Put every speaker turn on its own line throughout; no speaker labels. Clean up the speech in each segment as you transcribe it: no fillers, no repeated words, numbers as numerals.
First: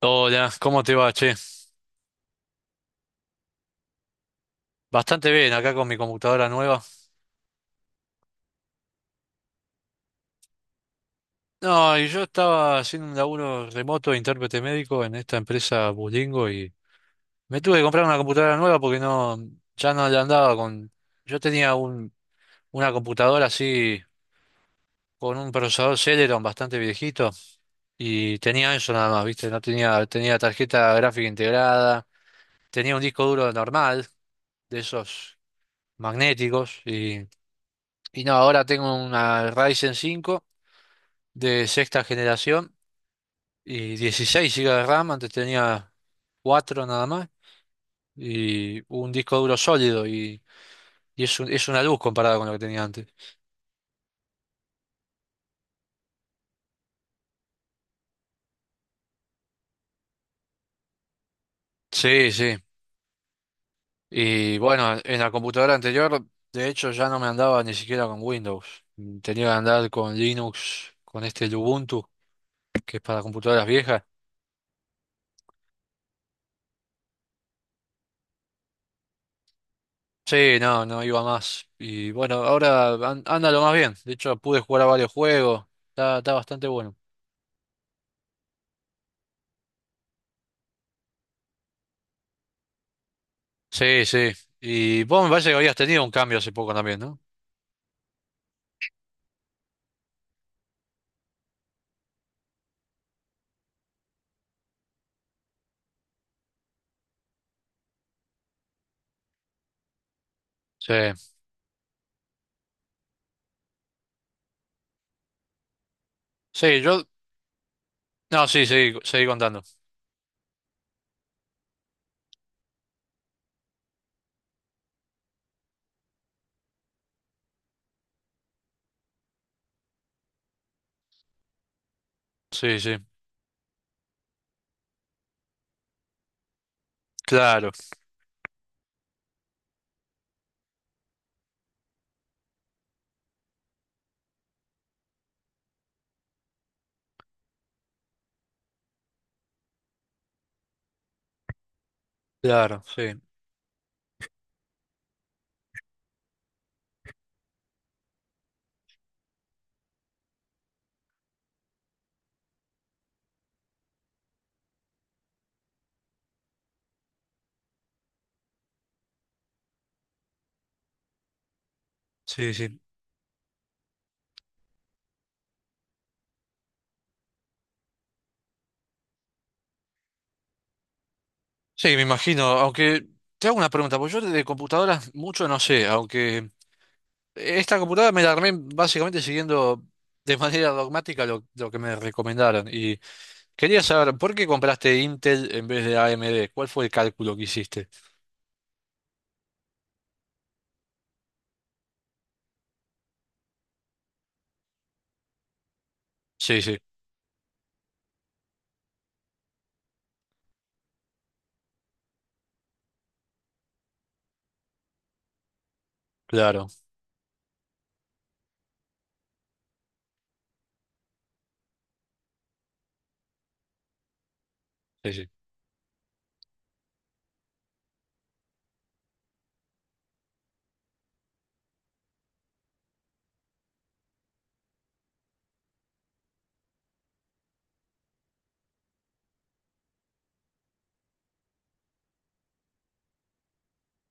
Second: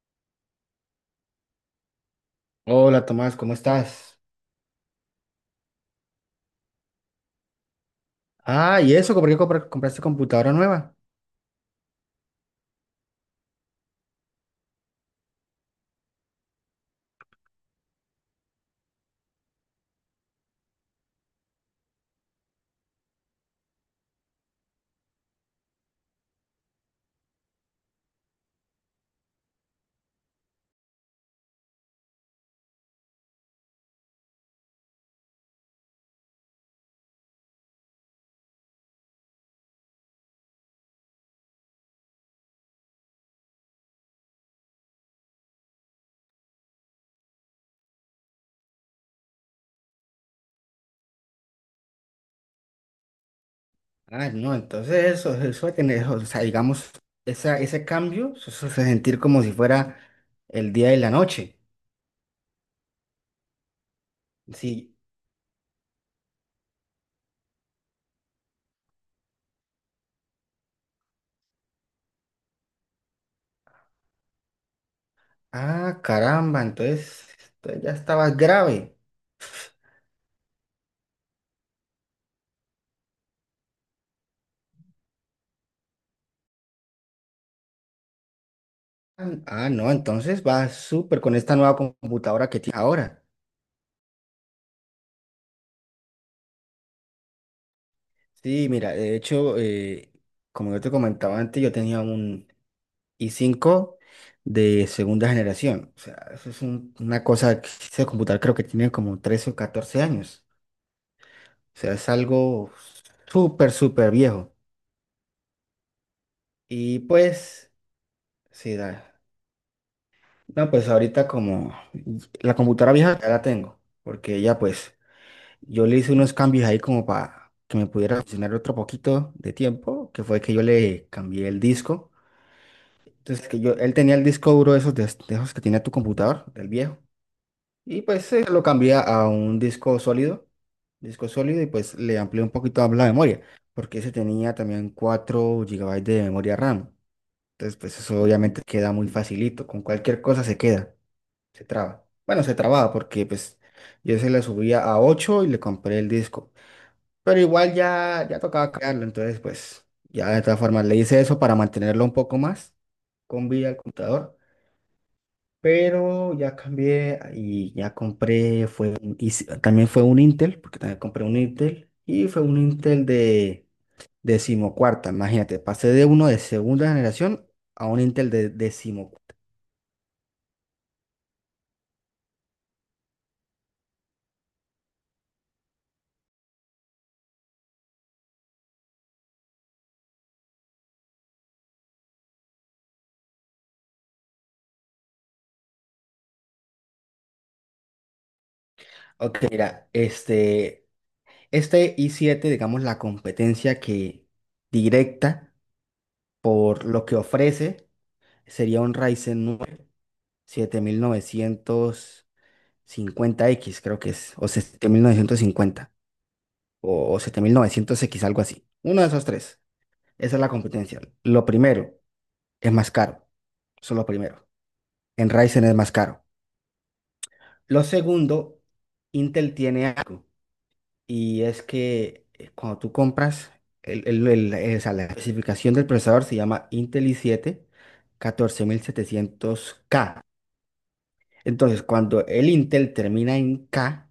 Hola, ¿cómo te va, che?
Hola Tomás, ¿cómo estás?
Bastante bien, acá con mi computadora nueva.
Ah, ¿y eso? ¿Por qué compraste computadora nueva?
No, y yo estaba haciendo un laburo remoto de intérprete médico en esta empresa Bulingo y me tuve que comprar una computadora nueva porque no, ya no le andaba con... Yo tenía una computadora así con un procesador Celeron bastante viejito y tenía eso nada más, ¿viste? No tenía, tenía tarjeta gráfica integrada, tenía un disco duro normal de esos magnéticos y no, ahora tengo una Ryzen 5 de sexta generación y 16 gigas de RAM, antes tenía 4 nada más y un disco duro sólido y es una luz comparada con lo que tenía antes.
Ah, no, entonces eso de tener, o sea, digamos, esa, ese cambio, eso se sentir como si fuera el día y la noche.
Sí, sí. Y bueno,
Sí,
en la computadora anterior, de hecho, ya no me andaba ni siquiera con Windows. Tenía que andar con Linux, con este Ubuntu, que es para computadoras viejas.
ah, caramba, entonces ya estabas grave.
Sí, no, no iba más. Y bueno, ahora anda lo más bien. De hecho, pude jugar a varios juegos. Está bastante bueno.
Ah, no, entonces va súper con esta nueva computadora que tienes ahora.
Sí, sí. Y vos me parece que habías tenido un cambio hace poco también, ¿no?
Sí, mira, de hecho, como yo te comentaba antes, yo tenía un, y 5 de segunda generación. O sea, eso es una cosa que ese computador creo que tiene como 13 o 14 años.
Sí.
O sea, es algo súper, súper viejo.
Sí,
Y
yo.
pues,
No, sí,
sí,
sí,
da.
seguí contando.
No, pues ahorita como la computadora vieja ya la tengo, porque ya pues yo le hice unos cambios ahí como para que me pudiera funcionar otro poquito de tiempo, que fue que yo le cambié el disco.
Sí, sí.
Entonces, que yo, él tenía el disco duro esos, de esos que tenía tu computador, del viejo.
Claro,
Y pues lo cambié a un disco sólido y pues le amplié un poquito la memoria, porque ese tenía también 4 gigabytes de memoria RAM. Entonces pues eso obviamente queda muy facilito, con cualquier cosa se queda, se traba. Bueno, se
claro,
trababa
sí.
porque pues yo se le subía a 8 y le compré el disco, pero igual ya tocaba cambiarlo, entonces pues ya de todas formas le hice eso para mantenerlo un poco más con vida al computador. Pero ya cambié y ya compré, fue, también fue un Intel, porque también compré un Intel, y fue
Sí,
un
sí.
Intel de decimocuarta, imagínate, pasé de uno de segunda generación a un Intel de decimocuarta.
Sí, me imagino. Aunque te hago una pregunta, porque yo de computadoras mucho no sé, aunque esta computadora me la armé básicamente siguiendo de manera dogmática lo que me recomendaron. Y quería saber, ¿por qué compraste Intel en vez de AMD? ¿Cuál fue el cálculo que hiciste?
Ok, mira, este i7, digamos, la competencia que directa
Sí, sí,
por lo que ofrece sería un Ryzen 9 7950X creo que es, o 7950
claro.
o 7900X algo así. Uno de esos tres. Esa es la competencia. Lo primero es más caro. Eso es lo primero.
Sí,
En
sí.
Ryzen es más caro. Lo segundo, Intel tiene algo. Y es que cuando tú compras, o sea, la especificación del procesador se llama Intel i7 14700K. Entonces, cuando el Intel termina en K,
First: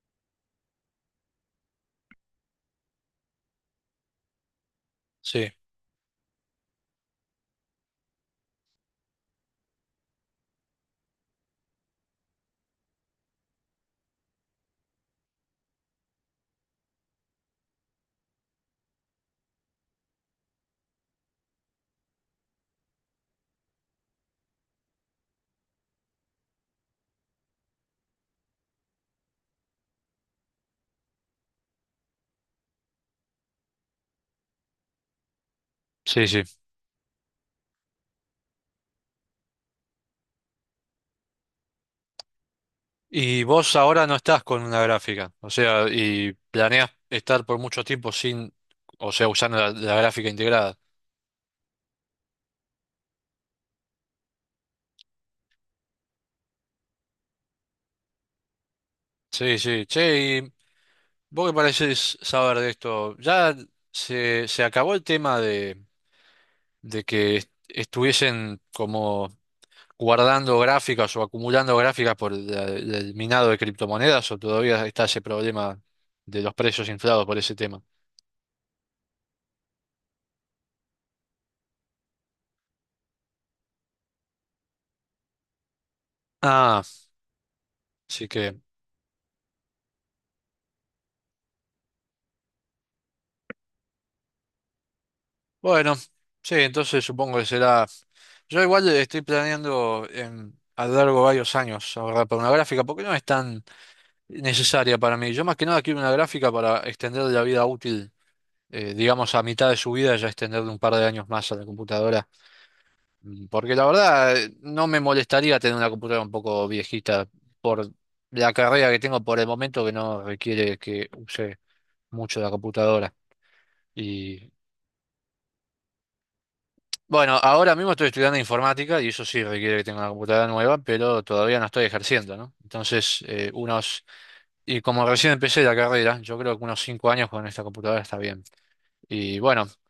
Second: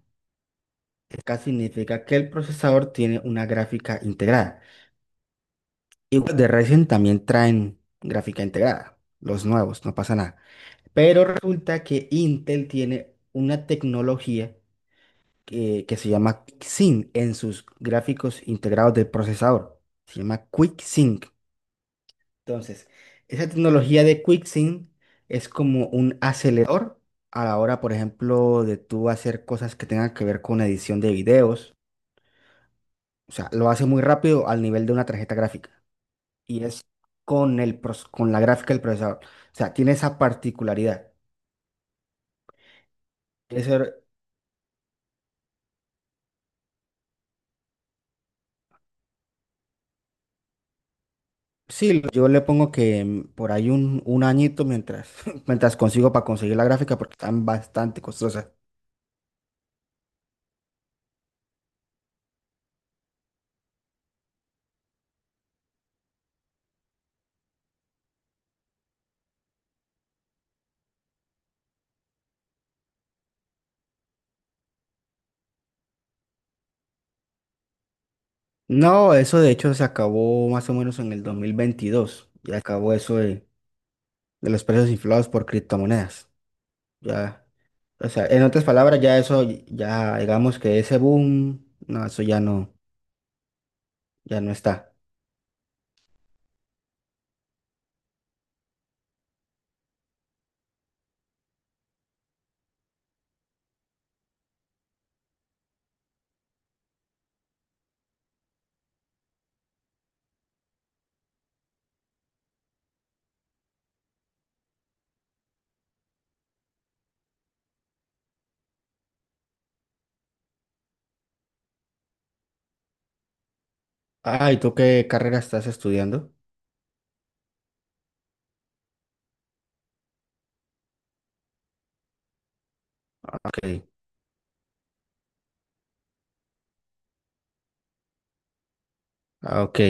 K significa que el procesador tiene una gráfica integrada.
Sí,
Y los de Ryzen también traen gráfica integrada, los nuevos, no pasa nada. Pero resulta que Intel tiene una tecnología que se llama QuickSync en sus gráficos integrados del procesador. Se llama QuickSync. Entonces, esa tecnología de QuickSync es como un acelerador a la hora, por ejemplo, de tú hacer cosas que tengan que ver con edición de videos. O sea, lo hace muy rápido al nivel de una tarjeta gráfica.
sí, sí.
Y es con la gráfica del procesador. O sea, tiene esa particularidad.
Y
Debe
vos
ser-
ahora no estás con una gráfica, o sea, y planeas estar por mucho tiempo sin, o sea, usando la gráfica integrada.
sí, yo le pongo que por ahí un añito mientras, mientras consigo para conseguir la gráfica porque están bastante costosas.
Sí, sí. Che, y vos qué parecés saber de esto, ya se acabó el tema de que estuviesen como guardando gráficas o acumulando gráficas por el minado de criptomonedas, o todavía está ese problema de los precios inflados por ese tema.
No, eso de hecho se acabó más o menos en el 2022. Ya acabó eso de los precios inflados por criptomonedas.
Ah,
Ya, o sea,
así
en
que,
otras palabras, ya eso, ya digamos que ese boom, no, eso ya no, ya no está.
bueno, sí, entonces supongo que será. Yo igual estoy planeando en, a lo largo de varios años ahorrar para una gráfica, porque no es tan necesaria para mí. Yo más que nada quiero una gráfica para extender la vida útil, digamos a mitad de su vida, ya extenderle un par de años más a la computadora. Porque la verdad no me molestaría tener una computadora un poco viejita por la carrera que tengo por el momento que no requiere que use mucho la computadora.
Ah, y ¿tú qué carrera estás estudiando?
Bueno, ahora mismo estoy estudiando informática y eso sí requiere que tenga una computadora nueva, pero todavía no estoy ejerciendo, ¿no? Entonces,
Ok.
y como recién empecé la carrera, yo creo que unos 5 años con esta computadora está bien. Y
Ah,
bueno,
ok,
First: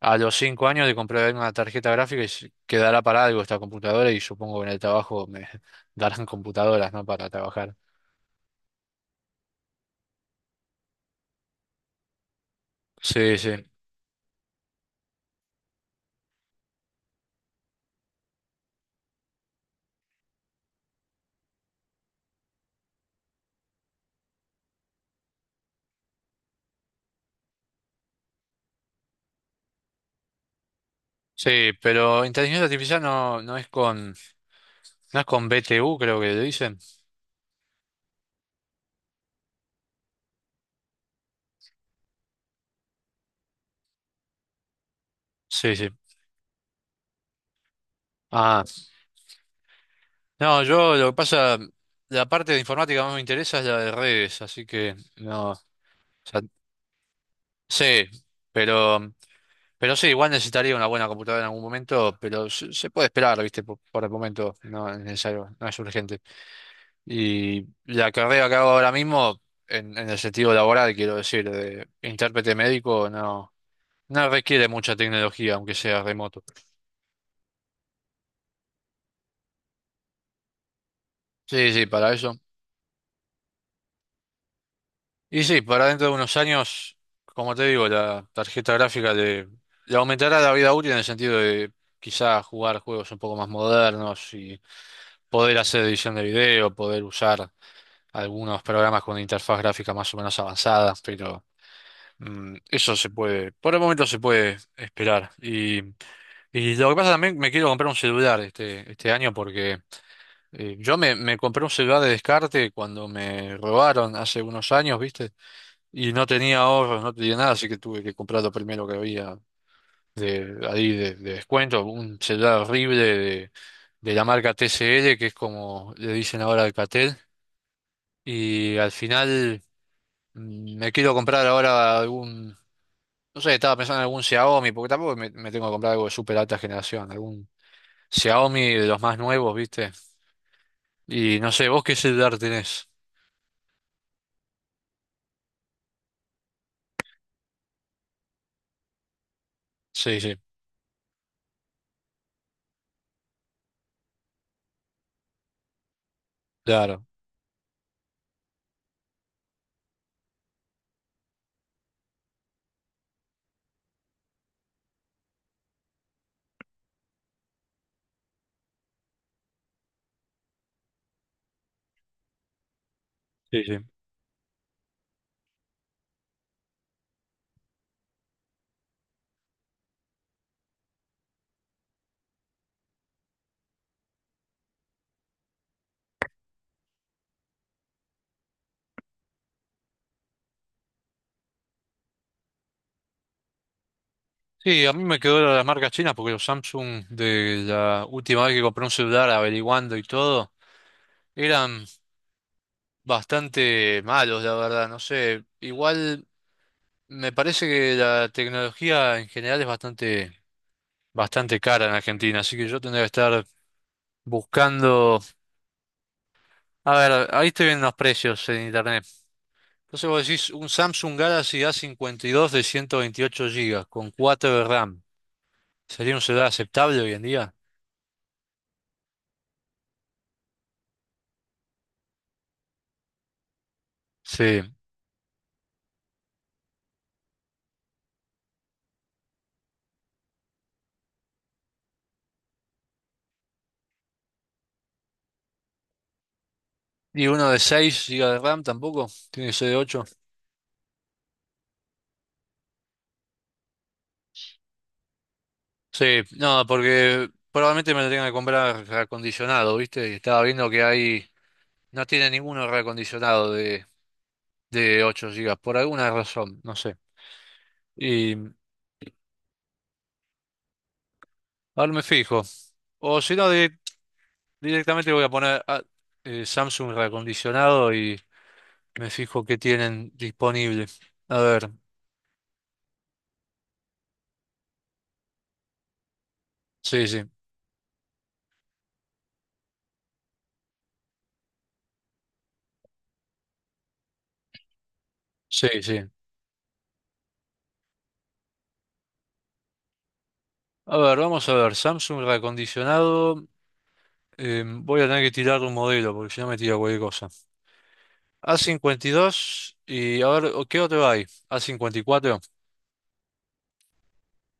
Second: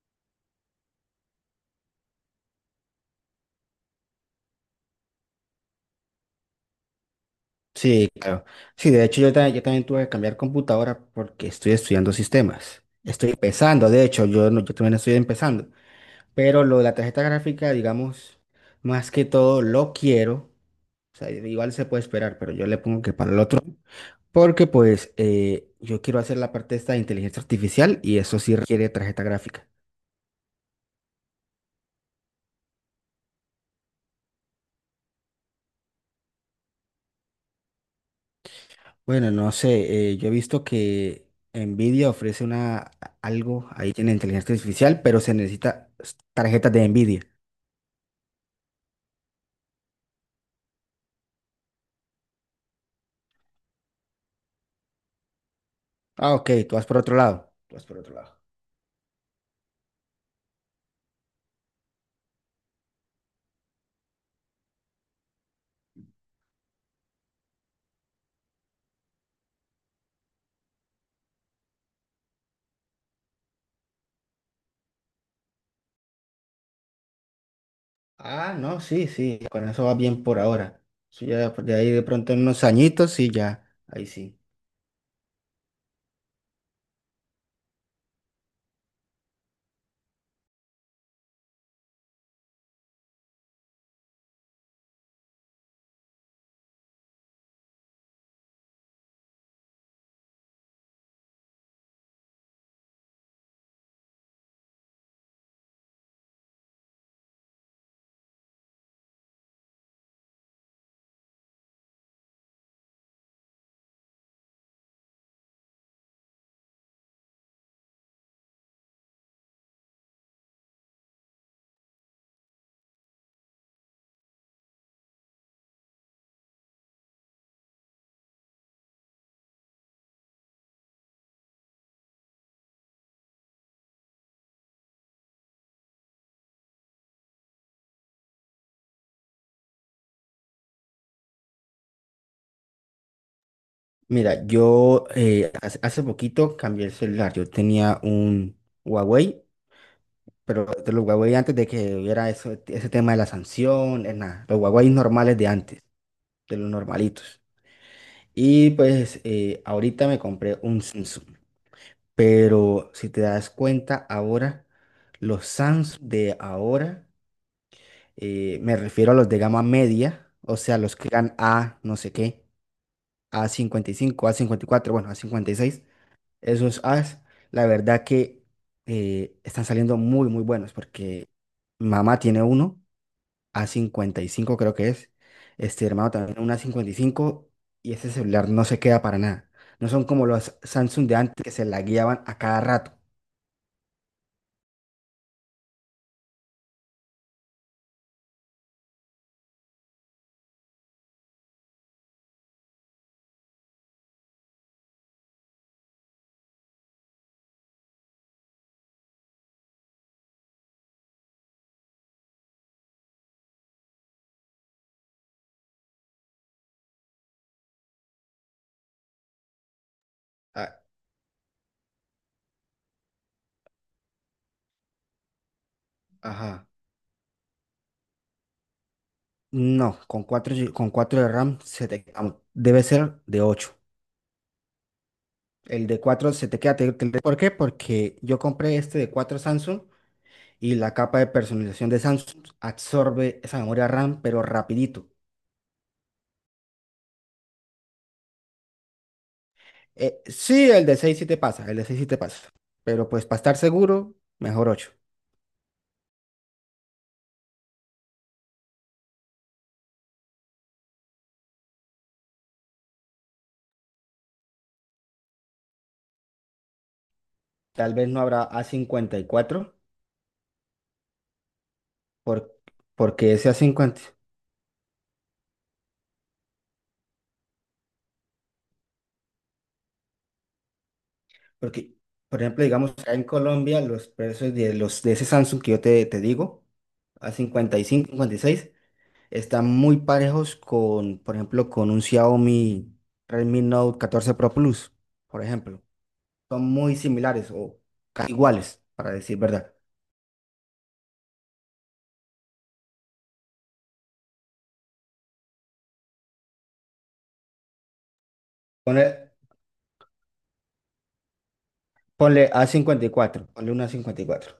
a los 5 años de comprar una tarjeta gráfica y quedará para algo esta computadora y supongo que en el trabajo me darán computadoras, ¿no? Para trabajar.
sí, claro. Sí, de hecho yo también tuve que cambiar computadora porque estoy estudiando sistemas. Estoy
Sí, sí.
empezando, de hecho, yo, no- yo también estoy empezando. Pero lo de la tarjeta gráfica, digamos, más que todo lo quiero. O sea, igual se puede esperar, pero yo le pongo que para el otro. Porque pues yo quiero hacer la parte esta de inteligencia artificial y eso sí requiere tarjeta gráfica.
Sí, pero inteligencia artificial no, no es con BTU, creo que le dicen.
Bueno, no sé, yo he visto que Nvidia ofrece una, algo ahí en inteligencia artificial, pero se
Sí, sí.
necesita tarjetas de Nvidia.
Ah. No, yo lo que pasa, la parte de informática más me interesa es la de redes, así que no, o
Ah,
sea,
ok, tú vas por otro lado. Tú vas por
sí,
otro lado.
pero, pero, sí, igual necesitaría una buena computadora en algún momento, pero se puede esperar, ¿viste? Por el momento no es necesario, no es urgente. Y la carrera que hago ahora mismo, en el sentido laboral, quiero decir, de intérprete médico, no requiere mucha tecnología, aunque sea remoto.
Ah, no, sí, sí, con eso va bien por ahora. Eso ya pues,
Sí,
de
sí,
ahí de
para
pronto
eso.
en unos añitos, sí, ya, ahí sí.
Y sí, para dentro de unos años, como te digo, la tarjeta gráfica le aumentará la vida útil en el sentido de quizás jugar juegos un poco más modernos y poder hacer edición de video, poder usar algunos programas con interfaz gráfica más o menos avanzada, pero eso se puede, por el momento se puede esperar. Y lo que pasa también, me quiero comprar un celular este año porque yo me compré un celular de descarte cuando me robaron hace unos años, ¿viste? Y no tenía ahorros, no tenía nada, así que tuve que comprar lo primero que había de ahí de descuento, un celular horrible de la marca TCL, que es como le dicen ahora Alcatel, y al final me quiero comprar ahora no sé, estaba pensando en algún Xiaomi, porque tampoco me tengo que comprar algo de súper alta generación, algún Xiaomi de los más nuevos, ¿viste? Y no sé, ¿vos qué celular tenés?
Mira, yo hace poquito cambié el celular. Yo tenía un Huawei,
Sí, sí,
pero de los Huawei antes de que hubiera ese tema de la sanción, es nada, los Huawei normales de antes, de los
claro.
normalitos. Y pues ahorita me compré un Samsung, pero si te das cuenta ahora, los Samsung de ahora, me refiero a los de gama media, o sea, los que eran A no sé qué, a
Sí, sí.
cincuenta y cinco, a cincuenta y cuatro, bueno, a cincuenta y seis, esos As, la verdad que están saliendo muy, muy buenos porque mamá tiene uno a cincuenta y cinco creo que es. Este hermano también un A55 y cinco y ese celular no se queda para nada. No son como los Samsung de antes que se la guiaban a cada rato.
Sí, a mí me quedó la las marcas chinas porque los Samsung de la última vez que compré un celular averiguando y todo eran bastante malos, la verdad. No sé, igual me parece que la tecnología en general es bastante cara en Argentina, así que yo tendría que estar buscando. A ver, ahí estoy viendo los precios en internet. Entonces vos decís un
Ah,
Samsung Galaxy A52 de 128 gigas con 4 de RAM. ¿Sería un celular
ajá.
aceptable hoy en día?
No, con 4 de RAM se te, am- debe ser de ocho.
Sí.
El de 4 se te queda. ¿Por qué? Porque yo compré este de 4 Samsung y la capa de personalización de Samsung absorbe esa memoria RAM, pero rapidito.
Y uno de 6 gigas de RAM tampoco, tiene que ser de 8.
Sí, el de 6 sí te pasa, el de 6 sí te pasa. Pero pues para estar seguro, mejor ocho.
Sí, no, porque probablemente me lo tenga que comprar reacondicionado, ¿viste? Y estaba viendo que hay, no tiene ninguno reacondicionado de, 8 gigas por alguna razón, no sé.
Tal vez no
Y
habrá a cincuenta y cuatro
ahora me fijo.
por,
O
porque
si
ese
no,
a cincuenta,
directamente voy a poner Samsung reacondicionado y me fijo qué tienen disponible. A ver,
porque, por ejemplo, digamos, acá en Colombia los precios de, los, de ese Samsung que yo te digo,
sí, sí,
a cincuenta, cincuenta y cinco, cincuenta y seis, están muy parejos con, por ejemplo, con un Xiaomi Redmi Note 14 Pro Plus, por
sí,
ejemplo.
sí.
Son muy similares o casi iguales, para decir verdad.
A ver, vamos a ver, Samsung reacondicionado. Voy a tener que tirar un modelo porque si no me tira cualquier cosa. a cincuenta y
Ponle,
dos y a ver, ¿qué otro hay? A54.
ponle a cincuenta y cuatro, ponle una a cincuenta y cuatro.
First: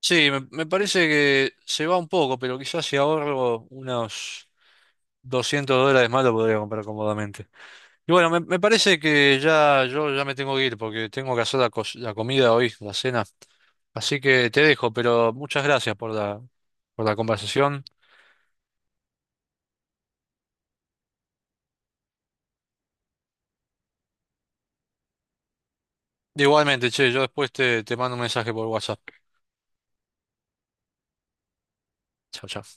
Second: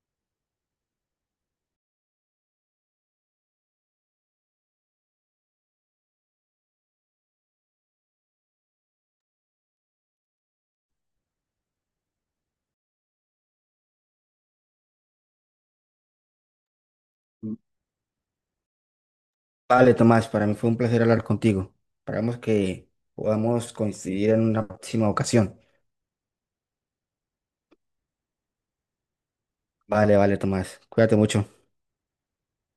Sí, me parece que se va un poco, pero quizás si ahorro unos $200 más lo podría comprar cómodamente. Y bueno, me parece que ya yo ya me tengo que ir porque tengo que hacer la comida hoy, la cena. Así que te dejo, pero muchas gracias por la conversación.
Vale, Tomás, para mí fue un placer hablar contigo. Esperamos que podamos coincidir en una próxima ocasión.
Igualmente, che, yo después te mando un mensaje por WhatsApp.
Vale, vale, Tomás. Cuídate mucho.
Chao, chao.